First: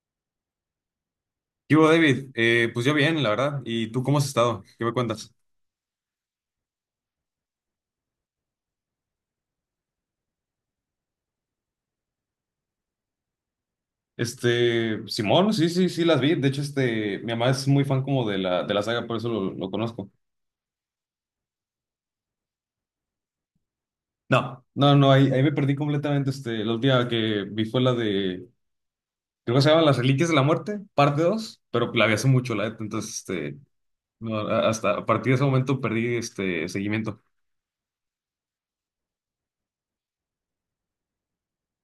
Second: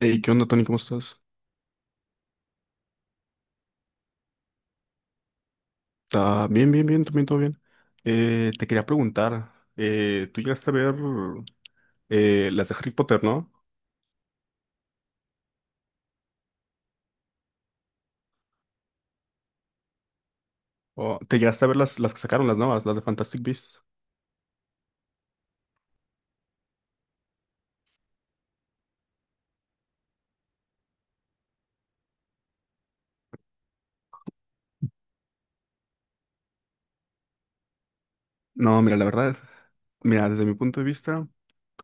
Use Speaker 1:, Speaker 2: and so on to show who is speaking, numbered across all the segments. Speaker 1: Hey, ¿qué onda, Tony? ¿Cómo estás?
Speaker 2: ¿Qué hubo, David? Pues yo bien, la verdad. ¿Y tú cómo has estado? ¿Qué me cuentas?
Speaker 1: Está bien, bien, bien, también todo bien. Te quería preguntar, tú llegaste a ver las de Harry Potter, ¿no?
Speaker 2: Simón, sí, sí, sí las vi. De hecho, mi mamá es muy fan como de la saga, por eso lo conozco.
Speaker 1: O, ¿te llegaste a ver las que sacaron las nuevas, las de Fantastic Beasts?
Speaker 2: No, no, no, ahí me perdí completamente. La última que vi fue creo que se llama Las Reliquias de la Muerte, parte 2. Pero la vi hace mucho, la neta. Entonces, no, hasta a partir de ese momento perdí este seguimiento.
Speaker 1: No, mira, la verdad, mira, desde mi punto de vista,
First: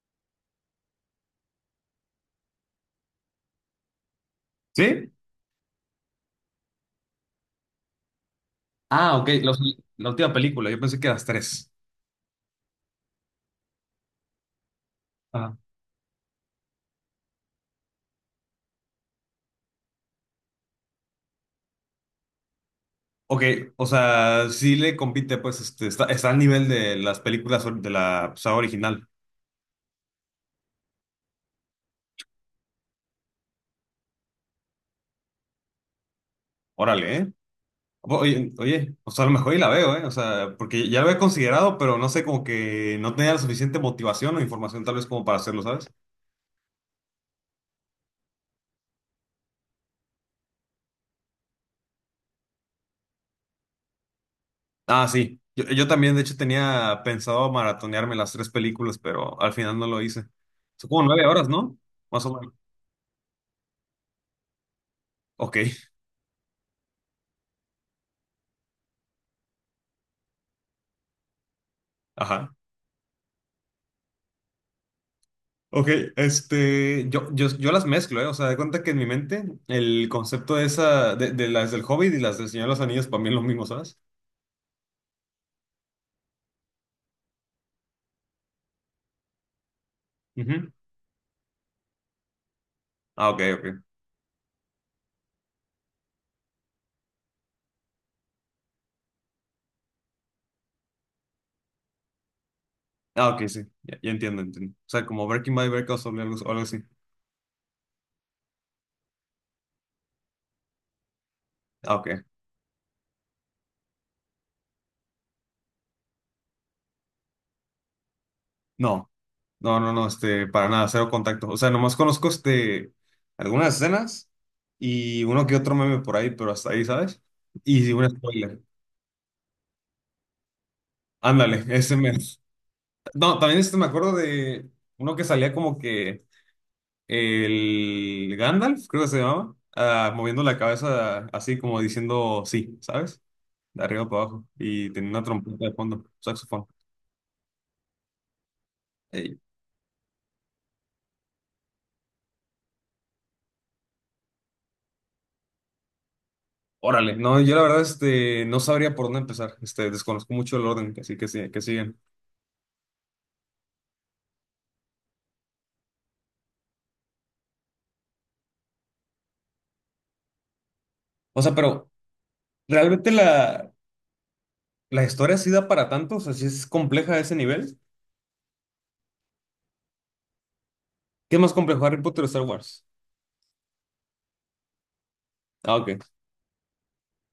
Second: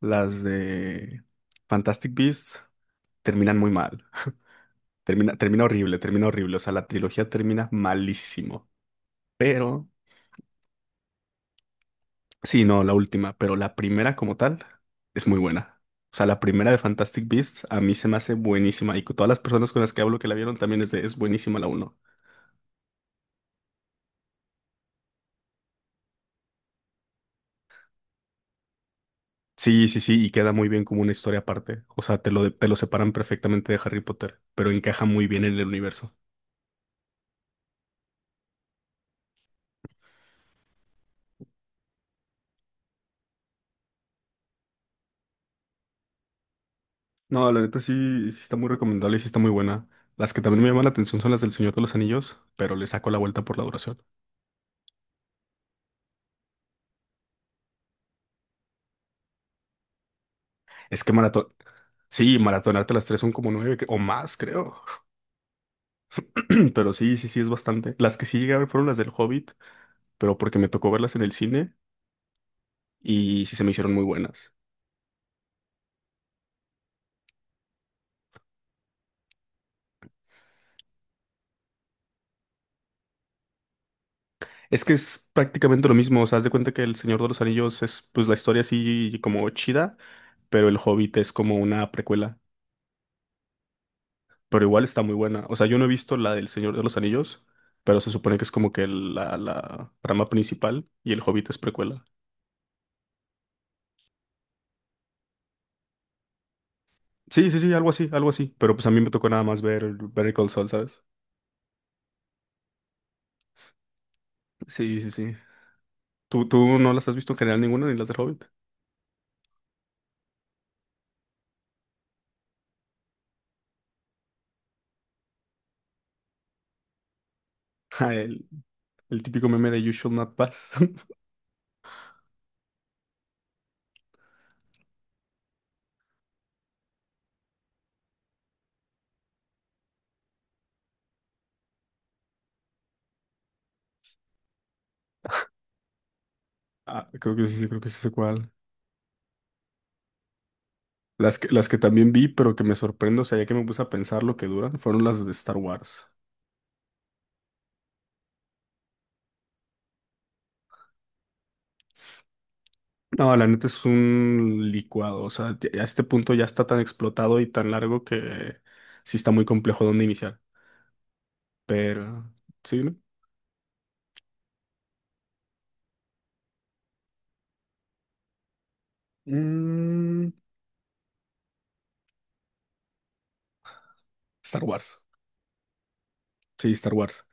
Speaker 1: las de Fantastic Beasts terminan muy mal.
Speaker 2: ¿Sí?
Speaker 1: Termina horrible, termina horrible. O sea, la trilogía termina malísimo.
Speaker 2: Ah, ok, la,
Speaker 1: Pero
Speaker 2: la última película, yo pensé que las tres.
Speaker 1: sí, no, la última, pero la primera como tal es muy buena. O sea, la primera de Fantastic Beasts a mí se me hace buenísima, y con todas las personas con las que hablo que la vieron también es buenísima la uno.
Speaker 2: Ok, o sea, sí le compite, pues, está al nivel de las películas de la saga original.
Speaker 1: Sí, sí, sí, y queda muy bien como una historia aparte. O sea, te lo separan perfectamente de Harry Potter, pero encaja muy bien en el universo.
Speaker 2: Órale, ¿eh? Oye, oye, o sea, a lo mejor y la veo, ¿eh? O sea, porque ya lo he considerado, pero no sé, como que no tenía la suficiente motivación o información tal vez como para hacerlo, ¿sabes?
Speaker 1: No, la neta sí, sí está muy recomendable y sí está muy buena. Las que también me llaman la atención son las del Señor de los Anillos, pero le saco la vuelta por la duración.
Speaker 2: Ah, sí. Yo también, de hecho, tenía pensado maratonearme las tres películas, pero al final no lo hice. Son como
Speaker 1: Es que
Speaker 2: 9 horas,
Speaker 1: maratón,
Speaker 2: ¿no? Más o
Speaker 1: sí,
Speaker 2: menos.
Speaker 1: maratonarte las tres son como nueve o más, creo.
Speaker 2: Ok,
Speaker 1: Pero sí, sí, sí, es bastante. Las que sí llegué a ver fueron las del Hobbit, pero porque me tocó verlas en el cine
Speaker 2: ajá.
Speaker 1: y sí se me hicieron muy buenas.
Speaker 2: Ok, yo las mezclo, ¿eh? O sea, de cuenta que en mi mente el concepto de esa, de las del Hobbit y las del Señor de los Anillos para mí es lo mismo, ¿sabes?
Speaker 1: Es que es prácticamente lo mismo. O sea, haz de cuenta que El Señor de los Anillos es pues la historia así como chida, pero
Speaker 2: Ujú.
Speaker 1: El Hobbit es como una precuela,
Speaker 2: Ah, ok, ok.
Speaker 1: pero igual está muy buena. O sea, yo no he visto la del Señor de los Anillos, pero se supone que es como que la trama principal y El Hobbit es precuela.
Speaker 2: Ah, ok, sí. Ya, ya entiendo, entiendo. O sea, como Breaking Bad o algo, así.
Speaker 1: Sí, sí, sí, algo así, pero pues a mí me tocó nada más ver Better Call Saul, ¿sabes?
Speaker 2: Ah, ok.
Speaker 1: Sí, sí, sí. ¿Tú no las has visto en general ninguna, ni las del Hobbit?
Speaker 2: No, no, no, no, para nada, cero contacto. O sea, nomás conozco, algunas escenas y uno que otro meme por ahí, pero hasta ahí, ¿sabes? Y un
Speaker 1: Ja,
Speaker 2: spoiler.
Speaker 1: el típico meme de You should Not Pass.
Speaker 2: Ándale, ese mes. No, también me acuerdo de uno que salía como que el Gandalf, creo que se llamaba, ah, moviendo la cabeza así como diciendo sí, ¿sabes? De arriba para abajo y tenía una trompeta de fondo, saxofón.
Speaker 1: Ah, creo que sí sé cuál.
Speaker 2: Ey,
Speaker 1: Las que también vi, pero que me sorprendo, o sea, ya que me puse a pensar lo que duran, fueron las de Star Wars.
Speaker 2: órale, no, yo la verdad no sabría por dónde empezar, desconozco mucho el orden, así que, que siguen.
Speaker 1: No, la neta es un licuado. O sea, ya a este punto ya está tan explotado y tan largo que sí está muy complejo dónde iniciar.
Speaker 2: O sea, pero
Speaker 1: Pero, sí, ¿no?
Speaker 2: realmente la historia sí da para tanto, o sea, sí es compleja a ese nivel.
Speaker 1: Mm,
Speaker 2: ¿Qué es más complejo, Harry Potter o Star Wars?
Speaker 1: Star Wars.
Speaker 2: Ah, ok,
Speaker 1: Sí, Star Wars.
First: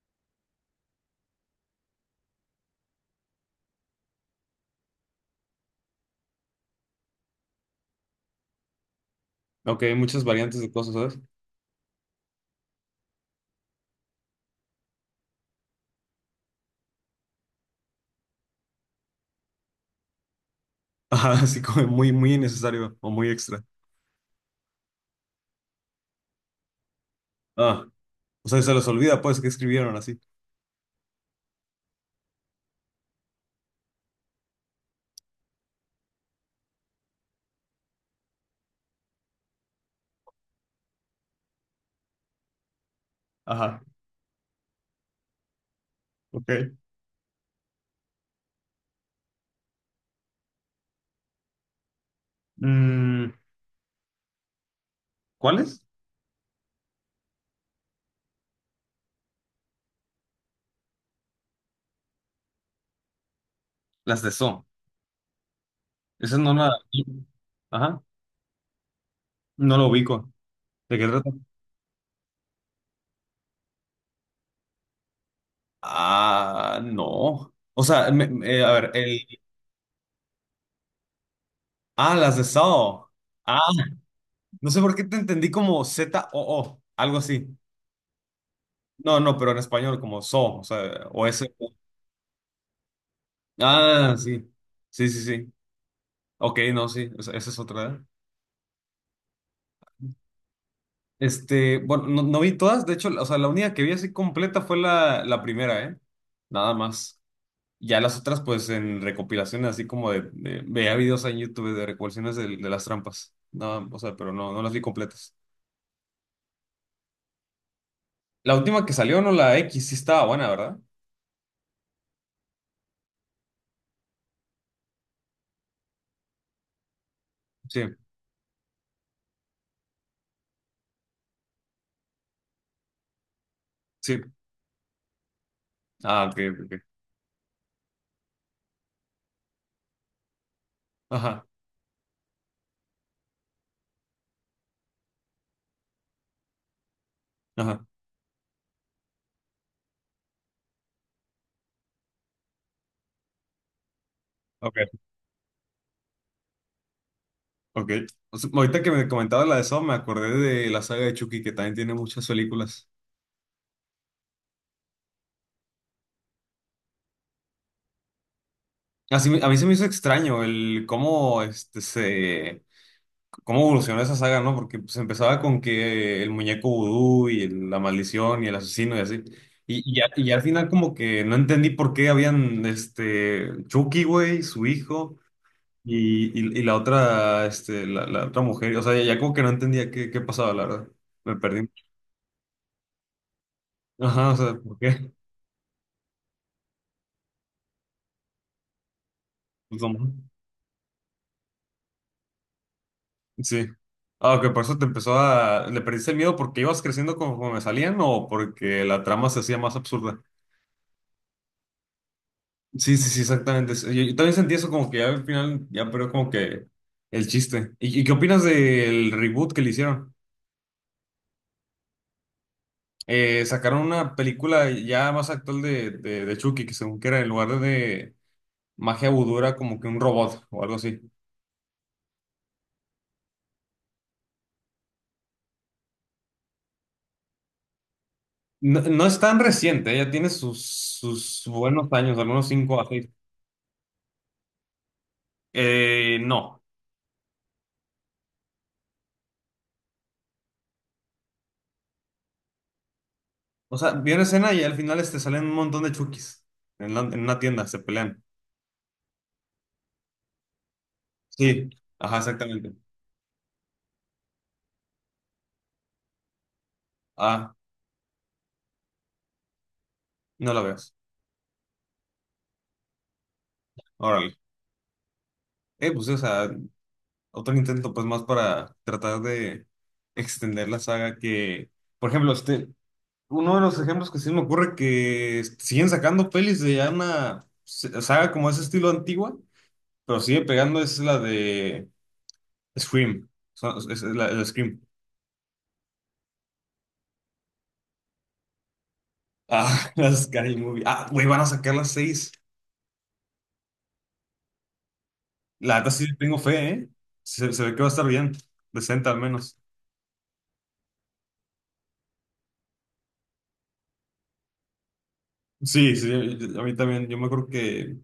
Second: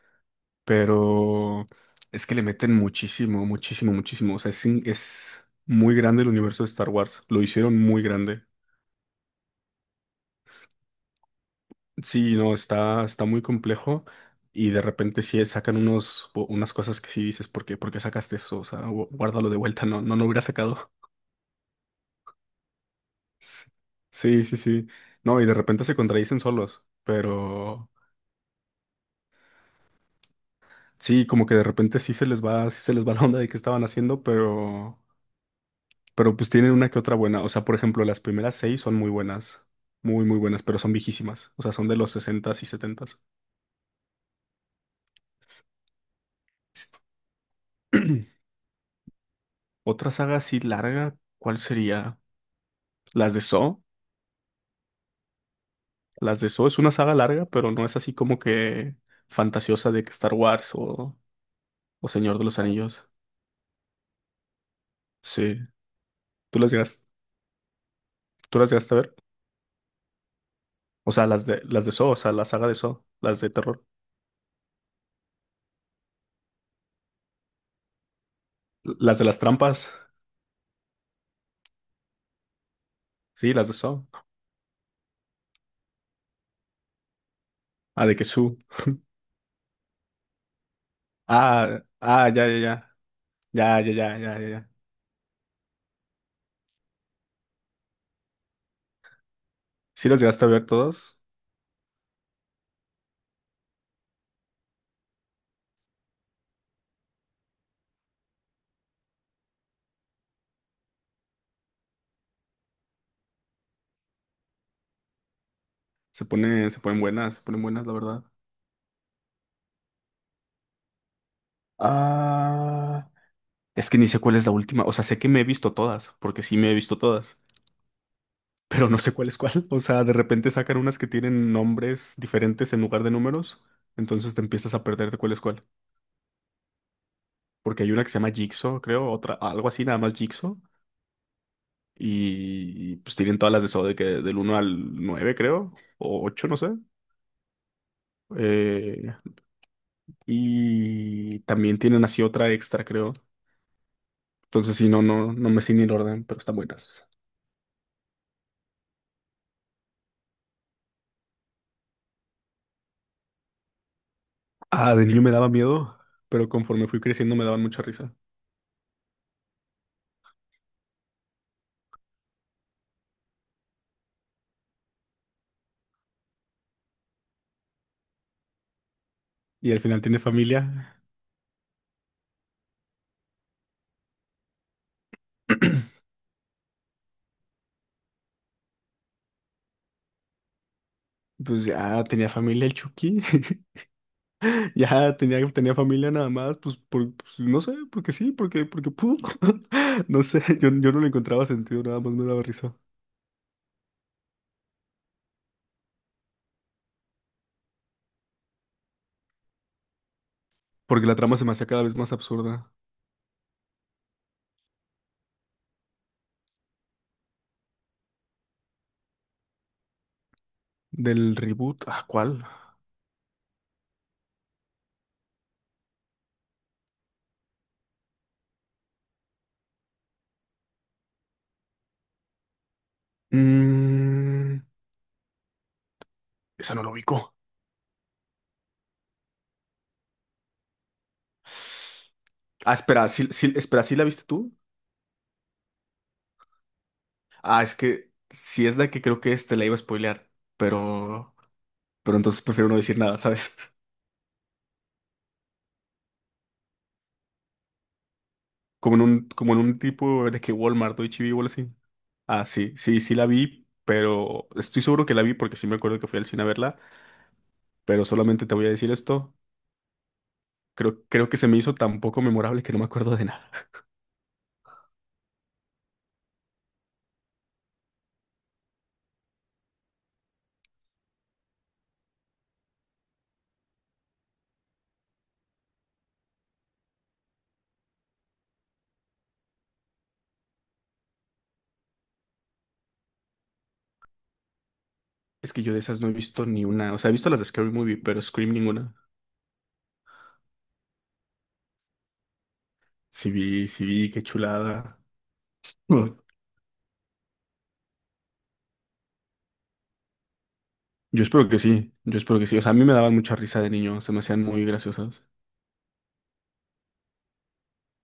Speaker 1: Pero es que le meten muchísimo, muchísimo, muchísimo. O sea, es muy grande el universo de Star Wars. Lo hicieron muy grande.
Speaker 2: ok, hay muchas variantes de cosas, ¿sabes?
Speaker 1: Sí, no, está, está muy complejo, y de repente sí sacan unas cosas que sí dices, por qué sacaste eso? O sea, guárdalo de vuelta, no, no lo hubiera sacado.
Speaker 2: Ajá, así como muy, muy innecesario o muy extra.
Speaker 1: S- Sí, sí, sí. No, y de repente se contradicen solos,
Speaker 2: Ah,
Speaker 1: pero
Speaker 2: o sea, se los olvida, pues, que escribieron así.
Speaker 1: sí, como que de repente sí se les va, sí se les va la onda de qué estaban haciendo, pero pues tienen una que otra buena. O sea, por ejemplo, las primeras seis son muy buenas, muy, muy buenas, pero son viejísimas. O sea, son de los sesentas y setentas.
Speaker 2: Ajá, ok.
Speaker 1: s Otra saga así larga, ¿cuál sería?
Speaker 2: Mm,
Speaker 1: Las de Saw.
Speaker 2: ¿cuáles?
Speaker 1: Las de Saw es una saga larga, pero no es así como que fantasiosa de que Star Wars o Señor de los Anillos.
Speaker 2: Las de So.
Speaker 1: Sí.
Speaker 2: Esa no
Speaker 1: ¿Tú
Speaker 2: la...
Speaker 1: las llegas,
Speaker 2: Ajá,
Speaker 1: ¿Tú las llegaste a ver?
Speaker 2: no lo ubico. ¿De qué
Speaker 1: O sea,
Speaker 2: trata?
Speaker 1: las de Saw, o sea, la saga de Saw, las de terror.
Speaker 2: Ah, no. O sea, a ver,
Speaker 1: Las de
Speaker 2: el...
Speaker 1: las trampas.
Speaker 2: Ah, las de Saw.
Speaker 1: Sí,
Speaker 2: Ah,
Speaker 1: las de Saw.
Speaker 2: no sé por qué te entendí como ZOO, algo así.
Speaker 1: Ah, de que Su.
Speaker 2: No, no, pero en español como Saw, o sea, o S.
Speaker 1: Ah, ah, ya, ya, ya. Ya, ya, ya,
Speaker 2: Ah,
Speaker 1: ya, ya,
Speaker 2: sí.
Speaker 1: ya.
Speaker 2: Sí, sí, sí. Ok, no, sí, esa es otra, ¿eh?
Speaker 1: Sí las llegaste a ver todas.
Speaker 2: Bueno, no, no vi todas, de hecho. O sea, la única que vi así completa fue la primera, ¿eh? Nada más. Ya las otras, pues, en recopilaciones, así como veía videos en YouTube de recopilaciones de las trampas. No, o sea, pero no, no las vi completas.
Speaker 1: Se ponen buenas, se ponen buenas, la verdad.
Speaker 2: La última que salió, no, la X, sí estaba buena, ¿verdad?
Speaker 1: Ah, es que ni sé cuál es la última. O sea, sé que me he visto todas, porque sí me he visto todas,
Speaker 2: Sí,
Speaker 1: pero no sé cuál es cuál. O sea, de repente sacan unas que tienen nombres diferentes en lugar de números,
Speaker 2: sí.
Speaker 1: entonces te empiezas a perder de cuál es cuál.
Speaker 2: Ah, ok, ok. Ok.
Speaker 1: Porque hay una que se llama Jigsaw, creo, otra, algo así, nada más Jigsaw.
Speaker 2: Ajá,
Speaker 1: Y, pues tienen todas las de eso de que del uno al 9 creo, o ocho, no sé.
Speaker 2: ajá.
Speaker 1: Eh, y también tienen así otra extra, creo.
Speaker 2: Ok,
Speaker 1: Entonces, sí, no, no, no me sé ni el orden, pero están buenas.
Speaker 2: ok. O sea, ahorita que me comentabas la de Saw, me acordé de la saga de Chucky, que también tiene muchas películas.
Speaker 1: Ah, de niño me daba miedo, pero conforme fui creciendo me daban mucha risa.
Speaker 2: Así, a mí se me hizo extraño el cómo este se cómo evolucionó esa saga, ¿no? Porque pues empezaba con que el muñeco vudú y la maldición y el asesino y así.
Speaker 1: Y al
Speaker 2: Y, y,
Speaker 1: final
Speaker 2: a-
Speaker 1: tiene
Speaker 2: y al final como
Speaker 1: familia.
Speaker 2: que no entendí por qué habían, Chucky, güey, su hijo y, y la otra, la otra mujer. O sea, ya, ya como que no entendía qué pasaba, la verdad. Me
Speaker 1: Pues
Speaker 2: perdí.
Speaker 1: ya tenía familia el Chucky,
Speaker 2: Ajá, o sea, ¿por qué?
Speaker 1: ya tenía, tenía familia nada más, pues, por, pues, no sé, porque sí, porque, porque pudo.
Speaker 2: Pues, no.
Speaker 1: No sé, yo no le encontraba sentido, nada más me daba risa.
Speaker 2: Sí. Ah, que por eso te empezó a... ¿Le perdiste el miedo porque ibas creciendo conforme salían o porque la trama se hacía más absurda?
Speaker 1: Porque la trama se me hacía cada vez más absurda.
Speaker 2: Sí, sí, sí, exactamente. Yo también sentí eso como que ya al final, ya, pero como que el chiste. ¿Y qué opinas del reboot que le hicieron?
Speaker 1: Del reboot, ¿a cuál?
Speaker 2: Sacaron una película ya más actual de Chucky, que según que era en lugar de magia vudú era como que un robot o algo así.
Speaker 1: Mm, esa no lo ubico.
Speaker 2: No, no es tan reciente, ya tiene sus buenos años, algunos
Speaker 1: Ah,
Speaker 2: 5 a 6.
Speaker 1: espera, espera, ¿sí la viste tú?
Speaker 2: No.
Speaker 1: Ah, es que si es la que creo que este la iba a spoilear, pero, pero entonces prefiero no decir nada, ¿sabes?
Speaker 2: O sea, vi una escena y al final, salen un montón de Chuckys en una tienda, se pelean.
Speaker 1: Como en un tipo de que Walmart o H-E-B o algo así.
Speaker 2: Sí, ajá,
Speaker 1: Ah,
Speaker 2: exactamente.
Speaker 1: sí, sí, sí la vi, pero estoy seguro que la vi porque sí me acuerdo que fui al cine a verla,
Speaker 2: Ah,
Speaker 1: pero solamente te voy a decir esto.
Speaker 2: no la veas.
Speaker 1: Creo que se me hizo tan poco memorable que no me acuerdo de nada.
Speaker 2: Órale. Pues, sí, o sea, otro intento, pues, más para tratar de extender la saga que, por ejemplo, uno de los ejemplos que sí me ocurre que siguen sacando pelis de ya una saga como ese estilo antigua, pero sigue pegando es la de Scream. Es la Scream.
Speaker 1: Es que yo de esas no he visto ni una. O sea, he visto las de Scary Movie, pero Scream ninguna.
Speaker 2: Ah, la Scary Movie. Ah, güey, van a sacar las seis.
Speaker 1: Sí vi, qué chulada.
Speaker 2: La neta sí
Speaker 1: Mm.
Speaker 2: le tengo fe, ¿eh? Se ve que va a estar bien, decente al menos.
Speaker 1: Yo espero que sí, yo espero que sí. O sea, a mí me daban mucha risa de niño, se me hacían muy graciosas.
Speaker 2: Sí, sí, a mí también. Yo me acuerdo que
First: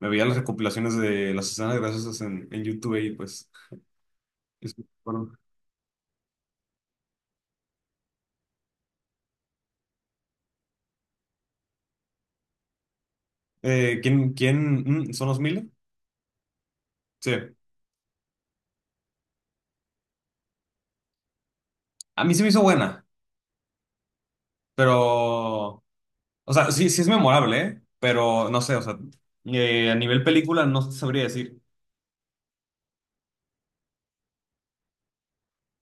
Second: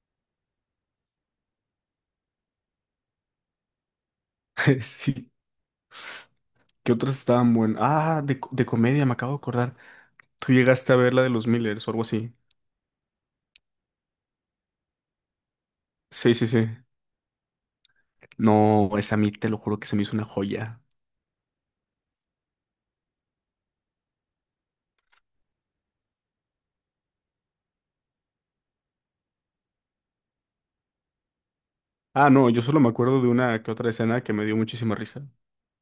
Speaker 2: me veía las recopilaciones de las escenas graciosas en YouTube y pues. es-
Speaker 1: Sí,
Speaker 2: bueno.
Speaker 1: ¿qué otras estaban buenas? Ah, de comedia, me acabo de acordar. Tú llegaste a ver la de los Millers o algo así.
Speaker 2: ¿Quién? ¿Son los mil?
Speaker 1: Sí, sí, sí.
Speaker 2: Sí.
Speaker 1: No, esa a mí te lo juro que se me hizo una joya.
Speaker 2: A mí se me hizo buena, pero. O sea, sí, sí es memorable, ¿eh? Pero no sé, o sea, a nivel película no sabría decir.
Speaker 1: Ah, no, yo solo me acuerdo de una que otra escena que me dio muchísima risa.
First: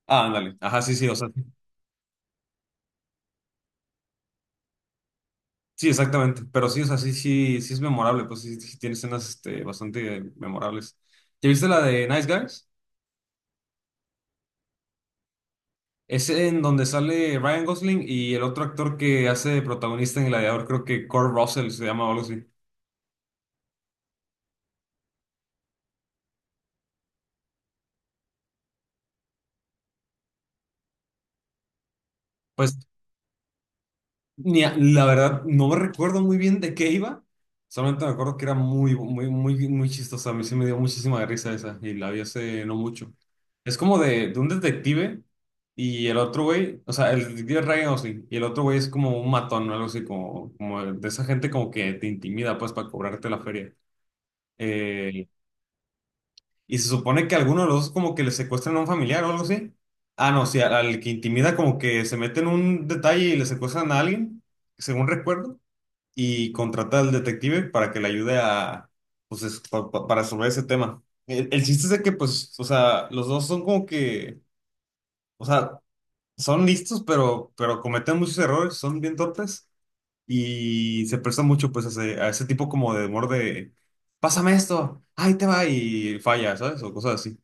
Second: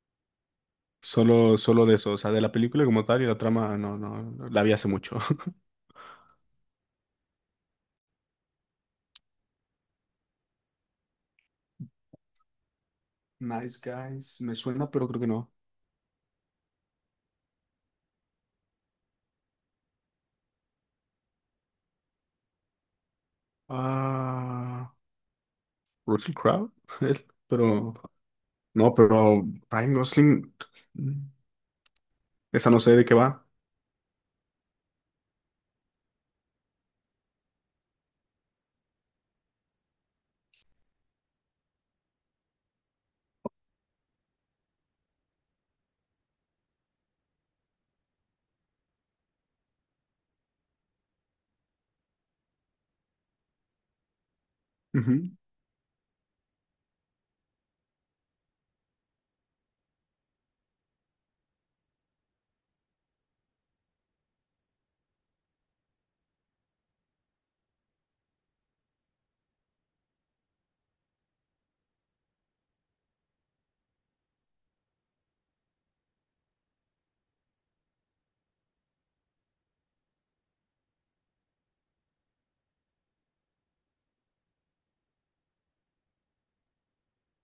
Speaker 2: Ah, ándale. Ajá, sí, sí, o sea.
Speaker 1: Solo, solo de eso, o sea, de la película como tal y la trama, no, no, la vi hace mucho.
Speaker 2: Sí, exactamente. Pero sí, o sea, sí, sí, sí es memorable. Pues sí, sí tiene escenas, bastante memorables. ¿Ya viste la de Nice Guys?
Speaker 1: Nice Guys, me suena, pero creo que no.
Speaker 2: Es en donde sale Ryan Gosling y el otro actor que hace de protagonista en Gladiador, creo que Kurt Russell se llama o algo así.
Speaker 1: Ah, Russell Crowe, él, pero no, pero Ryan Gosling, mm, esa
Speaker 2: Pues
Speaker 1: no sé de qué va.
Speaker 2: ni a- la verdad no me recuerdo muy bien de qué iba, solamente me acuerdo que era muy, muy, muy, muy chistosa. A mí sí me dio muchísima risa esa y la vi hace no mucho. Es como de un detective y el otro güey, o sea, el detective es Ryan Gosling y el otro güey es como un matón o algo así, como, como de esa gente como que te intimida pues para cobrarte la feria. Eh,
Speaker 1: Ujú.
Speaker 2: Y se supone que alguno de los dos como que le secuestran a un familiar o algo así. Ah, no, sí, al que intimida como que se mete en un detalle y le secuestran a alguien, según recuerdo, y contrata al detective para que le ayude a, pues, para resolver ese tema. El chiste es de que, pues, o sea, los dos son como que, o sea, son listos, pero, cometen muchos errores, son bien torpes y se prestan mucho, pues, a ese tipo como de humor de, pásame esto, ahí te va y falla, ¿sabes? O cosas así.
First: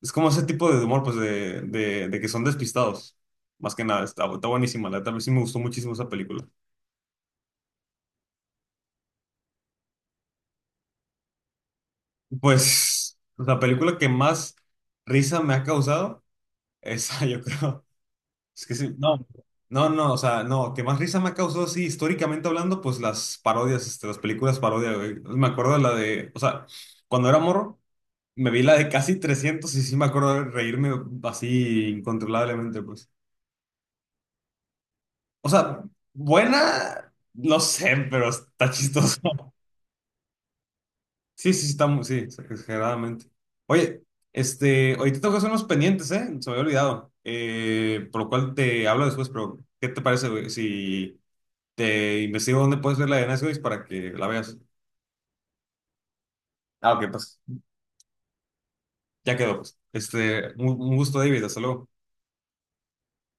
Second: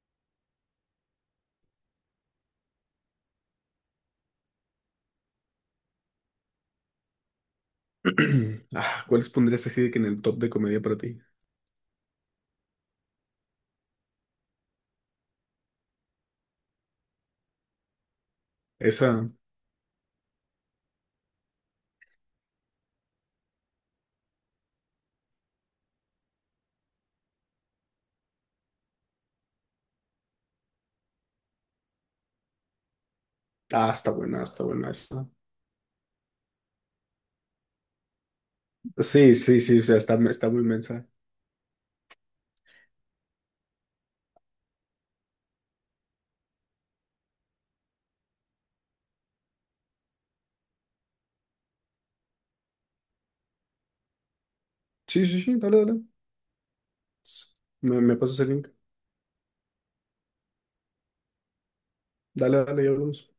Speaker 2: Es como ese tipo de humor, pues, de que son despistados. Más que nada, está buenísima. La verdad, sí me gustó muchísimo esa película.
Speaker 1: Ah, ¿cuáles pondrías así de que en el top de comedia para ti?
Speaker 2: Pues, la película que más risa me ha causado, esa yo creo. Es que sí,
Speaker 1: Esa,
Speaker 2: no. No, no, o sea, no, que más risa me ha causado, sí, históricamente hablando, pues las parodias, las películas parodia, güey. Me acuerdo de la de, o sea, cuando era morro, me vi la de Casi 300 y sí me acuerdo de reírme así incontrolablemente, pues.
Speaker 1: ah, está buena esa.
Speaker 2: O sea, buena, no sé, pero está chistoso.
Speaker 1: Sí, sí, sí, o sea, está, está muy mensa.
Speaker 2: Sí, sí, sí, está muy, sí, exageradamente. Oye, ahorita tengo que hacer unos pendientes, ¿eh? Se me había olvidado. Por lo cual te hablo después, pero ¿qué te parece, güey? Si te investigo dónde puedes ver la de Nice Guys para que la veas.
Speaker 1: Sí, sí, sí, dale, dale.
Speaker 2: Ah, ok, pues.
Speaker 1: Me pasas el link.
Speaker 2: Ya quedó, pues. Un gusto, David. Hasta luego.
Speaker 1: Dale, dale, y hablamos.